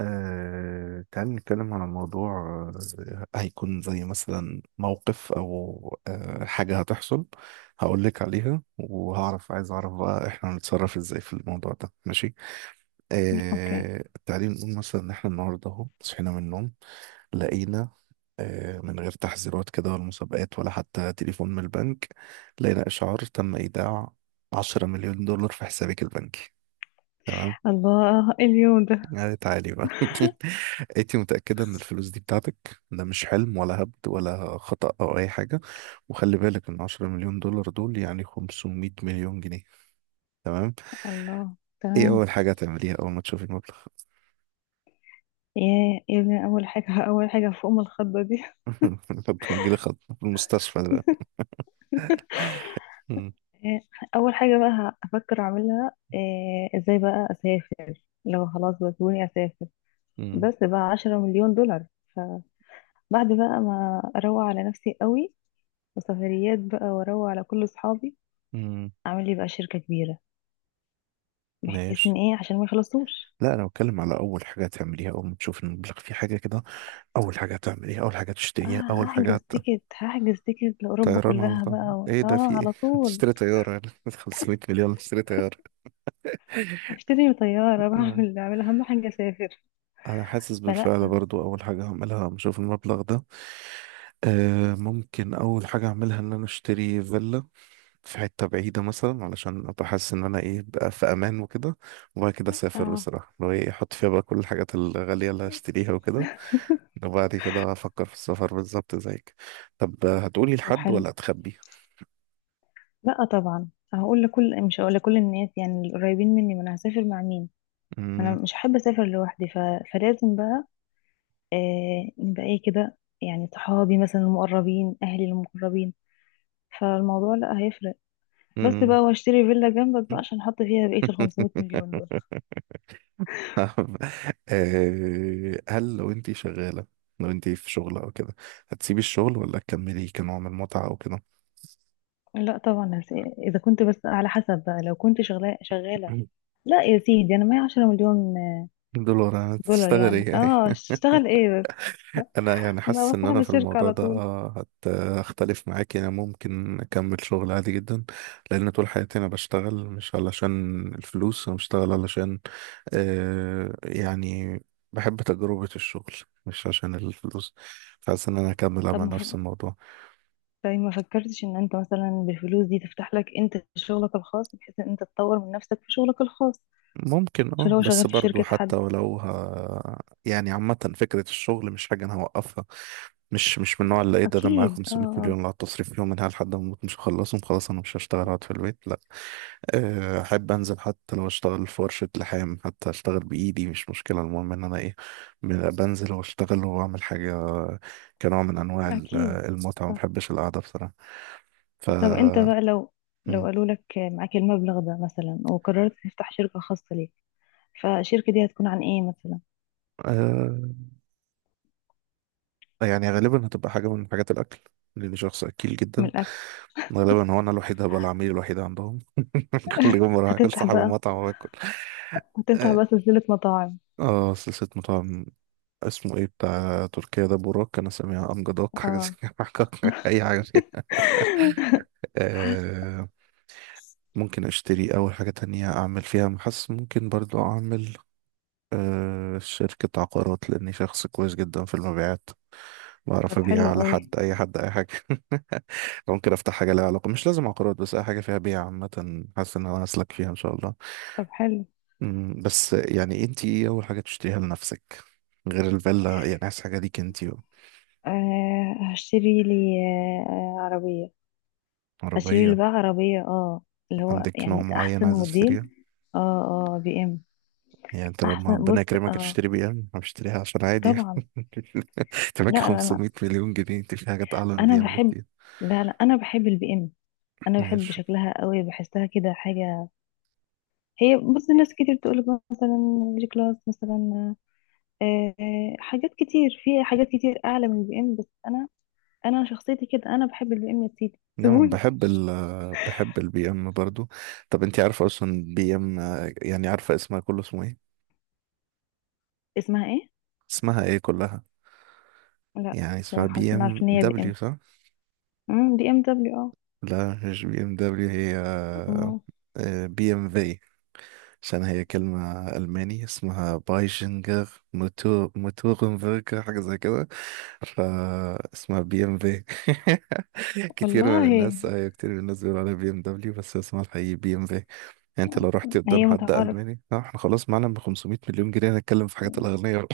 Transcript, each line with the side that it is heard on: right: تعال نتكلم على موضوع، هيكون زي مثلا موقف أو حاجة هتحصل هقولك عليها، وهعرف عايز أعرف بقى إحنا هنتصرف إزاي في الموضوع ده، ماشي؟
left: اوكي.
right: تعالي نقول مثلا إن إحنا النهاردة أهو صحينا من النوم لقينا، من غير تحذيرات كده ولا مسابقات ولا حتى تليفون من البنك، لقينا إشعار تم إيداع 10 مليون دولار في حسابك البنكي. تمام.
left: الله، إيه اليوم ده؟
right: يعني تعالي بقى انت متأكدة ان الفلوس دي بتاعتك، ده مش حلم ولا هبد ولا خطأ او اي حاجة. وخلي بالك ان 10 مليون دولار دول يعني 500 مليون جنيه. تمام؟
left: الله،
right: ايه
left: تمام.
right: اول حاجة هتعمليها اول ما تشوفي المبلغ؟
left: يا ابني، اول حاجه فوق ام الخضه دي.
right: بنجيلي خط في المستشفى ده. مم.
left: إيه، اول حاجه بقى هفكر اعملها إيه، ازاي بقى اسافر لو خلاص بسوني اسافر.
right: مم.
left: بس بقى 10 مليون دولار، فبعد بقى ما اروق على نفسي قوي وسفريات بقى، واروق على كل اصحابي،
right: مم.
left: اعمل لي بقى شركه كبيره بحيث
right: ماشي.
left: ان ايه عشان ما يخلصوش.
right: لا انا بتكلم على اول حاجة هتعمليها اول ما تشوفي المبلغ، في حاجة كده؟ اول حاجة هتعمليها، اول حاجة تشتريها، اول
left: اه،
right: حاجة
left: هحجز تيكت هحجز تيكت لاوروبا
right: طيران على
left: كلها
right: طول؟
left: بقى، و...
right: ايه ده،
left: اه
right: في ايه؟
left: على طول.
right: تشتري طيارة؟ 500 مليون، تشتري؟
left: اشتري طيارة
right: آه.
left: بعمل اهم حاجة اسافر.
right: انا حاسس
left: فلا.
right: بالفعل برضو اول حاجة هعملها لما اشوف المبلغ ده، آه ممكن اول حاجة اعملها ان انا اشتري فيلا في حتة بعيدة مثلا، علشان ابقى حاسس ان انا ايه بقى، في امان وكده. وبعد كده اسافر
left: اه،
right: بصراحة، لو ايه احط فيها بقى كل الحاجات الغالية اللي هشتريها وكده. وبعد كده افكر في السفر بالظبط زيك. طب هتقولي
left: طب
right: لحد
left: حلو.
right: ولا هتخبي؟
left: لا طبعا، هقول لكل مش هقول لكل الناس، يعني القريبين مني، ما انا هسافر مع مين؟ انا
right: مم.
left: مش هحب اسافر لوحدي، فلازم بقى نبقى ايه كده، يعني صحابي مثلا المقربين، اهلي المقربين، فالموضوع لا هيفرق. بس بقى، واشتري فيلا جنبك بقى
right: مم.
left: عشان احط فيها بقية ال 500 مليون دول.
right: فاهم؟ هل لو انتي شغالة، لو انتي في شغل او كده، هتسيبي الشغل ولا تكملي كنوع من المتعة او كده؟
left: لا طبعا، اذا كنت، بس على حسب بقى لو كنت شغاله شغاله. لا يا سيدي، انا معايا 10 مليون
right: دولار، انا
left: دولار،
right: تشتغل ايه
left: يعني
right: يعني؟
left: اه، اشتغل ايه بس؟
right: انا يعني
left: انا
right: حاسس
left: بس
right: ان انا
left: صاحب
right: في
left: الشركة
right: الموضوع
left: على
right: ده
left: طول.
right: هختلف معاك. يعني ممكن اكمل شغل عادي جدا، لان طول حياتي انا بشتغل مش علشان الفلوس، انا بشتغل علشان يعني بحب تجربة الشغل مش عشان الفلوس. فحاسس ان انا هكمل
left: طب
right: اعمل
left: ما
right: نفس
left: ف-
right: الموضوع.
left: طيب ما فكرتش ان انت مثلا بالفلوس دي تفتح لك انت شغلك الخاص، بحيث ان انت تطور من نفسك في شغلك الخاص،
right: ممكن
left: مش اللي
right: اه،
left: هو
right: بس
left: شغال في
right: برضو
left: شركة حد؟
right: حتى ولو ها يعني، عامة فكرة الشغل مش حاجة انا هوقفها. مش من النوع اللي ايه ده معايا
left: اكيد، اه
right: 500
left: اه.
right: مليون اللي هتصرف فيهم منها لحد ما اموت، مش هخلصهم، خلاص انا مش هشتغل اقعد في البيت؟ لا. احب انزل حتى لو اشتغل في ورشة لحام، حتى اشتغل بايدي مش مشكلة، المهم ان انا ايه، بنزل واشتغل واعمل حاجة كنوع من انواع
left: اكيد،
right: المتعة. ما
left: صح.
right: بحبش القعدة بصراحة. ف،
left: طب انت بقى لو
right: مم.
left: قالوا لك معاك المبلغ ده مثلا وقررت تفتح شركة خاصة ليك، فالشركة دي هتكون عن ايه مثلا؟
right: آه، يعني غالبا هتبقى حاجة من حاجات الاكل، لاني شخص اكيل
left: من
right: جدا.
left: الاكل.
right: غالبا هو انا الوحيد هبقى العميل الوحيد عندهم كل يوم بروح اكل،
left: هتفتح
right: صاحب
left: بقى
right: المطعم واكل.
left: هتفتح
right: اه،
left: بقى سلسلة مطاعم؟
right: سلسلة مطاعم. اسمه ايه بتاع تركيا ده؟ بوراك؟ انا سامع امجدوك حاجة زي
left: اه،
right: كده اي حاجة فيها. آه، ممكن اشتري اول حاجة تانية اعمل فيها محس. ممكن برضو اعمل آه، شركة عقارات، لاني شخص كويس جدا في المبيعات. بعرف
left: طب
right: ابيع
left: حلو
right: على
left: قوي.
right: حد، اي حد اي حاجة. ممكن افتح حاجة لها علاقة، مش لازم عقارات، بس اي حاجة فيها بيع عامة، حاسس ان انا اسلك فيها ان شاء الله.
left: طب حلو.
right: مم، بس يعني انت ايه اول حاجة تشتريها لنفسك غير الفيلا؟ يعني عايز حاجة ليك انت بقى.
left: آه، هشتري لي، عربية. هشتري لي
right: عربية؟
left: بقى عربية، اه، اللي هو
right: عندك نوع
left: يعني
right: معين
left: أحسن
right: عايز تشتريها؟
left: موديل. اه اه، بي ام.
right: يعني انت لما
left: أحسن
right: ربنا
left: بص،
right: يكرمك
left: اه،
right: تشتري بي ام، انا بشتريها عشان عادي يعني؟
left: طبعا.
right: انت معاك
left: لا لا، أنا،
right: 500 مليون جنيه، انت في حاجات اعلى من
left: أنا
right: البي ام
left: بحب،
right: بكتير.
left: لا لا، أنا بحب البي ام. أنا بحب
right: ماشي.
left: شكلها قوي، بحسها كده حاجة. هي بص، ناس كتير تقولك مثلا جي كلاس مثلا، حاجات كتير، في حاجات كتير أعلى من البي ام، بس أنا، أنا شخصيتي كده، أنا بحب البي ام، يا سيدي
right: نعم،
left: سيبوني.
right: بحب ال، بحب البي ام برضو. طب انت عارفة اصلا بي ام يعني، عارفة اسمها كله اسمه ايه؟
left: اسمها ايه؟
right: اسمها ايه كلها؟
left: لا
right: يعني اسمها
left: بصراحة، بس
right: بي
left: أنا عارفة
right: ام
left: إن هي بي
right: دبليو،
left: ام.
right: صح؟
left: بي ام دبليو، اه.
right: لا، مش بي ام دبليو، هي
left: أما-
right: بي ام في. عشان هي كلمة ألماني، اسمها بايجنجر موتور موتورنبرجر حاجة زي كده، فاسمها بي ام في. كتير
left: والله.
right: من الناس، أيوة كتير من الناس بيقولوا عليها بي ام دبليو، بس اسمها الحقيقي بي ام في يعني. انت لو رحت قدام
left: هي
right: حد
left: متعارف.
right: ألماني، اه احنا خلاص معانا ب 500 مليون جنيه، هنتكلم في حاجات الأغنية بقى.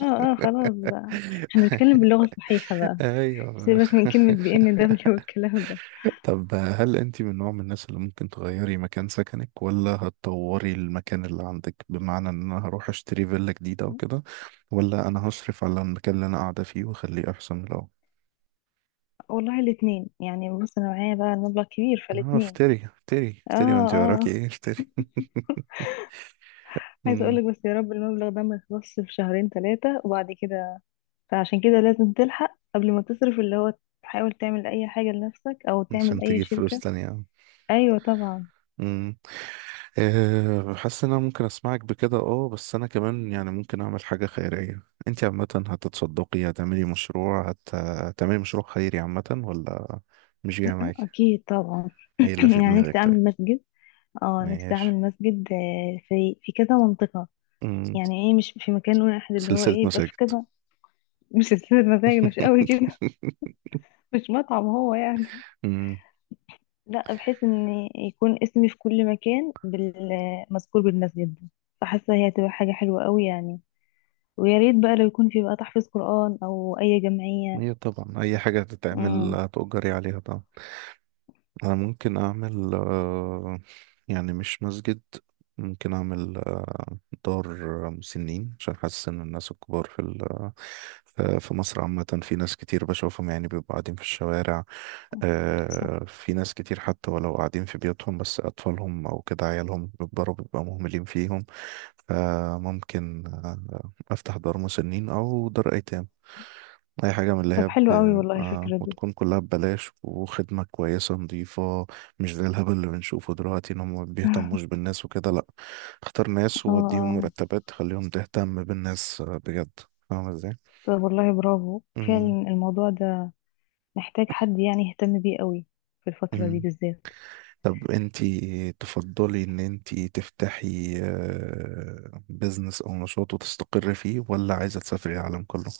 left: اه اه، خلاص بقى، احنا نتكلم باللغة الصحيحة بقى.
right: ايوه.
left: سيبك من كلمة بي ام دبليو والكلام ده.
right: طب هل انت من نوع من الناس اللي ممكن تغيري مكان سكنك، ولا هتطوري المكان اللي عندك؟ بمعنى ان انا هروح اشتري فيلا جديدة وكده، ولا انا هصرف على المكان اللي انا قاعدة فيه واخليه احسن من الاول؟
left: والله الاتنين يعني، بص انا معايا بقى المبلغ كبير،
right: اه
left: فالاتنين.
right: افتري افتري
left: اه
right: افتري، وانت وراكي
left: اه.
right: ايه، افتري.
left: عايزة
right: مم.
left: اقولك، بس يا رب المبلغ ده ما يخلصش في شهرين ثلاثة وبعد كده، فعشان كده لازم تلحق قبل ما تصرف اللي هو، تحاول تعمل اي حاجة لنفسك او تعمل
right: عشان
left: اي
right: تجيب فلوس
left: شركة.
right: تانية.
left: ايوه طبعا.
right: امم. أه حاسس ان انا ممكن اسمعك بكده اه، بس انا كمان يعني ممكن اعمل حاجة خيرية. انت عامة هتتصدقي، هتعملي مشروع خيري عامة ولا مش جاية معاكي؟
left: اكيد طبعا.
right: ايه اللي في
left: يعني
right: دماغك
left: نفسي
right: طيب؟
left: اعمل مسجد. اه، نفسي
right: ماشي.
left: اعمل مسجد، في كذا منطقة،
right: مم.
left: يعني ايه؟ مش في مكان واحد، اللي هو
right: سلسلة
left: ايه، يبقى في
right: مساجد؟
left: كذا. مش هتسافر؟ مزاج مش قوي كده. مش مطعم هو يعني.
right: مم.
left: لا، بحيث ان يكون اسمي في كل مكان، مذكور بالمسجد ده، فحاسة هي هتبقى حاجة حلوة قوي يعني. ويا ريت بقى لو يكون في بقى تحفيظ قرآن او اي جمعية.
right: هي طبعا اي حاجة هتتعمل
left: امم.
right: هتؤجري عليها طبعا. انا ممكن اعمل آه، يعني مش مسجد، ممكن اعمل آه، دار مسنين. عشان حاسس ان الناس الكبار في في في مصر عامة، في ناس كتير بشوفهم يعني بيبقوا قاعدين في الشوارع.
left: صح.
right: في ناس كتير حتى ولو قاعدين في بيوتهم، بس اطفالهم او كده عيالهم بيكبروا بيبقى مهملين فيهم. فممكن أفتح دار مسنين أو دار أيتام، أي حاجة من اللي
left: طب
right: هي
left: حلو قوي
right: ب...
left: والله
right: آه،
left: الفكرة دي.
right: وتكون كلها ببلاش وخدمة كويسة نظيفة. مش زي الهبل اللي بنشوفه دلوقتي إن هم ما بيهتموش بالناس وكده، لأ. اختار ناس
left: اه
right: ووديهم
left: اه.
right: مرتبات تخليهم تهتم بالناس بجد. فاهمة إزاي؟
left: طب والله برافو.
right: مم.
left: فعلا الموضوع ده محتاج حد يعني يهتم بيه قوي في الفترة دي
right: مم.
left: بالذات.
right: طب انتي تفضلي ان انتي تفتحي بزنس او نشاط وتستقري فيه، ولا عايزة تسافري العالم كله؟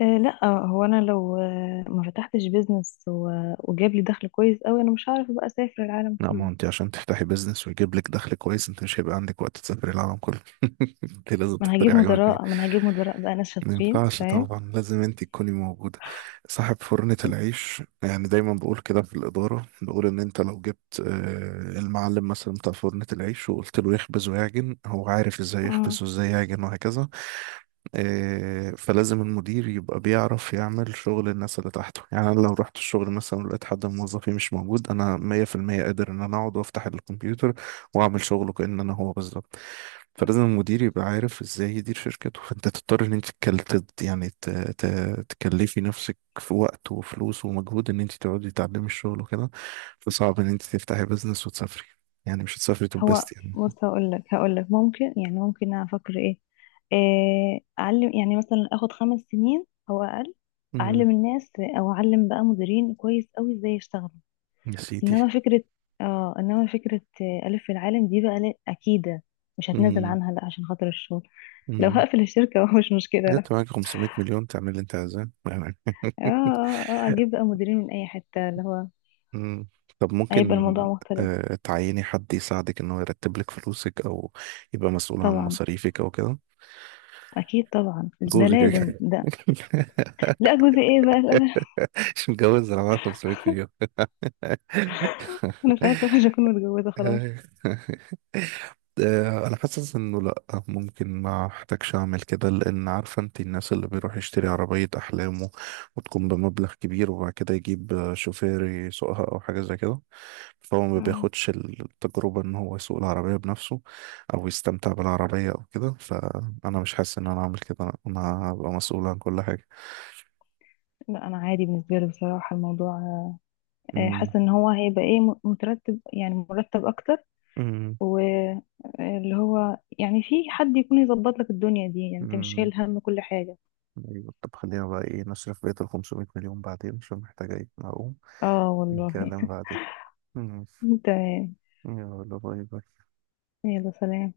left: أه لا، هو انا لو ما فتحتش بيزنس وجاب لي دخل كويس قوي، انا مش هعرف بقى اسافر العالم
right: لا ما
left: كله.
right: هو انت عشان تفتحي بيزنس ويجيب لك دخل كويس، انت مش هيبقى عندك وقت تسافري العالم كله. انت لازم
left: ما انا
right: تختاري
left: هجيب
right: حاجه من الاتنين.
left: مدراء ما انا هجيب مدراء بقى ناس
right: ما
left: شاطرين
right: ينفعش،
left: تمام.
right: طبعا لازم انت تكوني موجودة. صاحب فرنة العيش يعني، دايما بقول كده في الإدارة، بقول إن انت لو جبت المعلم مثلا بتاع فرنة العيش وقلت له يخبز ويعجن، هو عارف ازاي يخبز
left: امم.
right: وازاي يعجن وهكذا. فلازم المدير يبقى بيعرف يعمل شغل الناس اللي تحته، يعني أنا واعمل شغله كأن انا هو بالظبط. فلازم المدير يبقى عارف ازاي يدير شركته، فانت تضطر ان انت تكلفي نفسك في وقت وفلوس ومجهود، ان انت تقعدي تتعلمي الشغل وكده. فصعب ان انت تفتحي بزنس وتسافري، يعني مش هتسافري
left: هو
right: تنبسطي يعني.
left: بص، هقول لك ممكن، يعني ممكن أنا افكر ايه، اعلم، يعني مثلا اخد 5 سنين او اقل
right: امم.
left: اعلم الناس، او اعلم بقى مديرين كويس قوي ازاي يشتغلوا.
right: يا سيدي.
left: انما فكرة، اه، انما فكرة ألف في العالم دي بقى، لا أكيدة، مش هتنازل
right: امم.
left: عنها لا عشان خاطر الشغل. لو
right: امم.
left: هقفل الشركة هو مش مشكلة، لا.
right: جت معاك 500 مليون، تعمل اللي انت عايزاه يعني.
left: اه اه اه، اجيب بقى مديرين من اي حتة، اللي هو
right: مم. طب
left: هيبقى
right: ممكن
left: الموضوع مختلف.
right: تعيني حد يساعدك ان هو يرتب لك فلوسك، او يبقى مسؤول عن
left: طبعا،
right: مصاريفك او كده؟
left: اكيد طبعا، ده
right: جوزي كده
left: لازم
right: كده.
left: ده. لا جوزي ايه بقى، لا لا.
right: مش متجوز، انا معايا 500 مليون.
left: انا ساعتها مش هكون متجوزة خلاص.
right: انا حاسس انه لا، ممكن ما احتاجش اعمل كده، لان عارفه انت الناس اللي بيروح يشتري عربيه احلامه وتكون بمبلغ كبير، وبعد كده يجيب شوفير يسوقها او حاجه زي كده، فهو ما
left: مم.
right: بياخدش التجربه ان هو يسوق العربيه بنفسه او يستمتع بالعربيه او كده. فانا مش حاسس ان انا اعمل كده، انا هبقى مسؤول عن كل حاجه.
left: لا انا عادي بالنسبة لي بصراحة الموضوع،
right: امم.
left: حاسة ان هو هيبقى ايه، مترتب، يعني مرتب اكتر، واللي هو يعني في حد يكون يظبط لك الدنيا دي، يعني انت مش
right: امم.
left: شايل هم كل حاجة.
right: ايوه طب، خلينا بقى ايه نصرف بقية ال 500 مليون بعدين، عشان محتاجة ايه اقوم
left: اه والله.
right: الكلام بعدين. ماشي.
left: تمام.
right: يلا باي باي.
left: يلا سلام.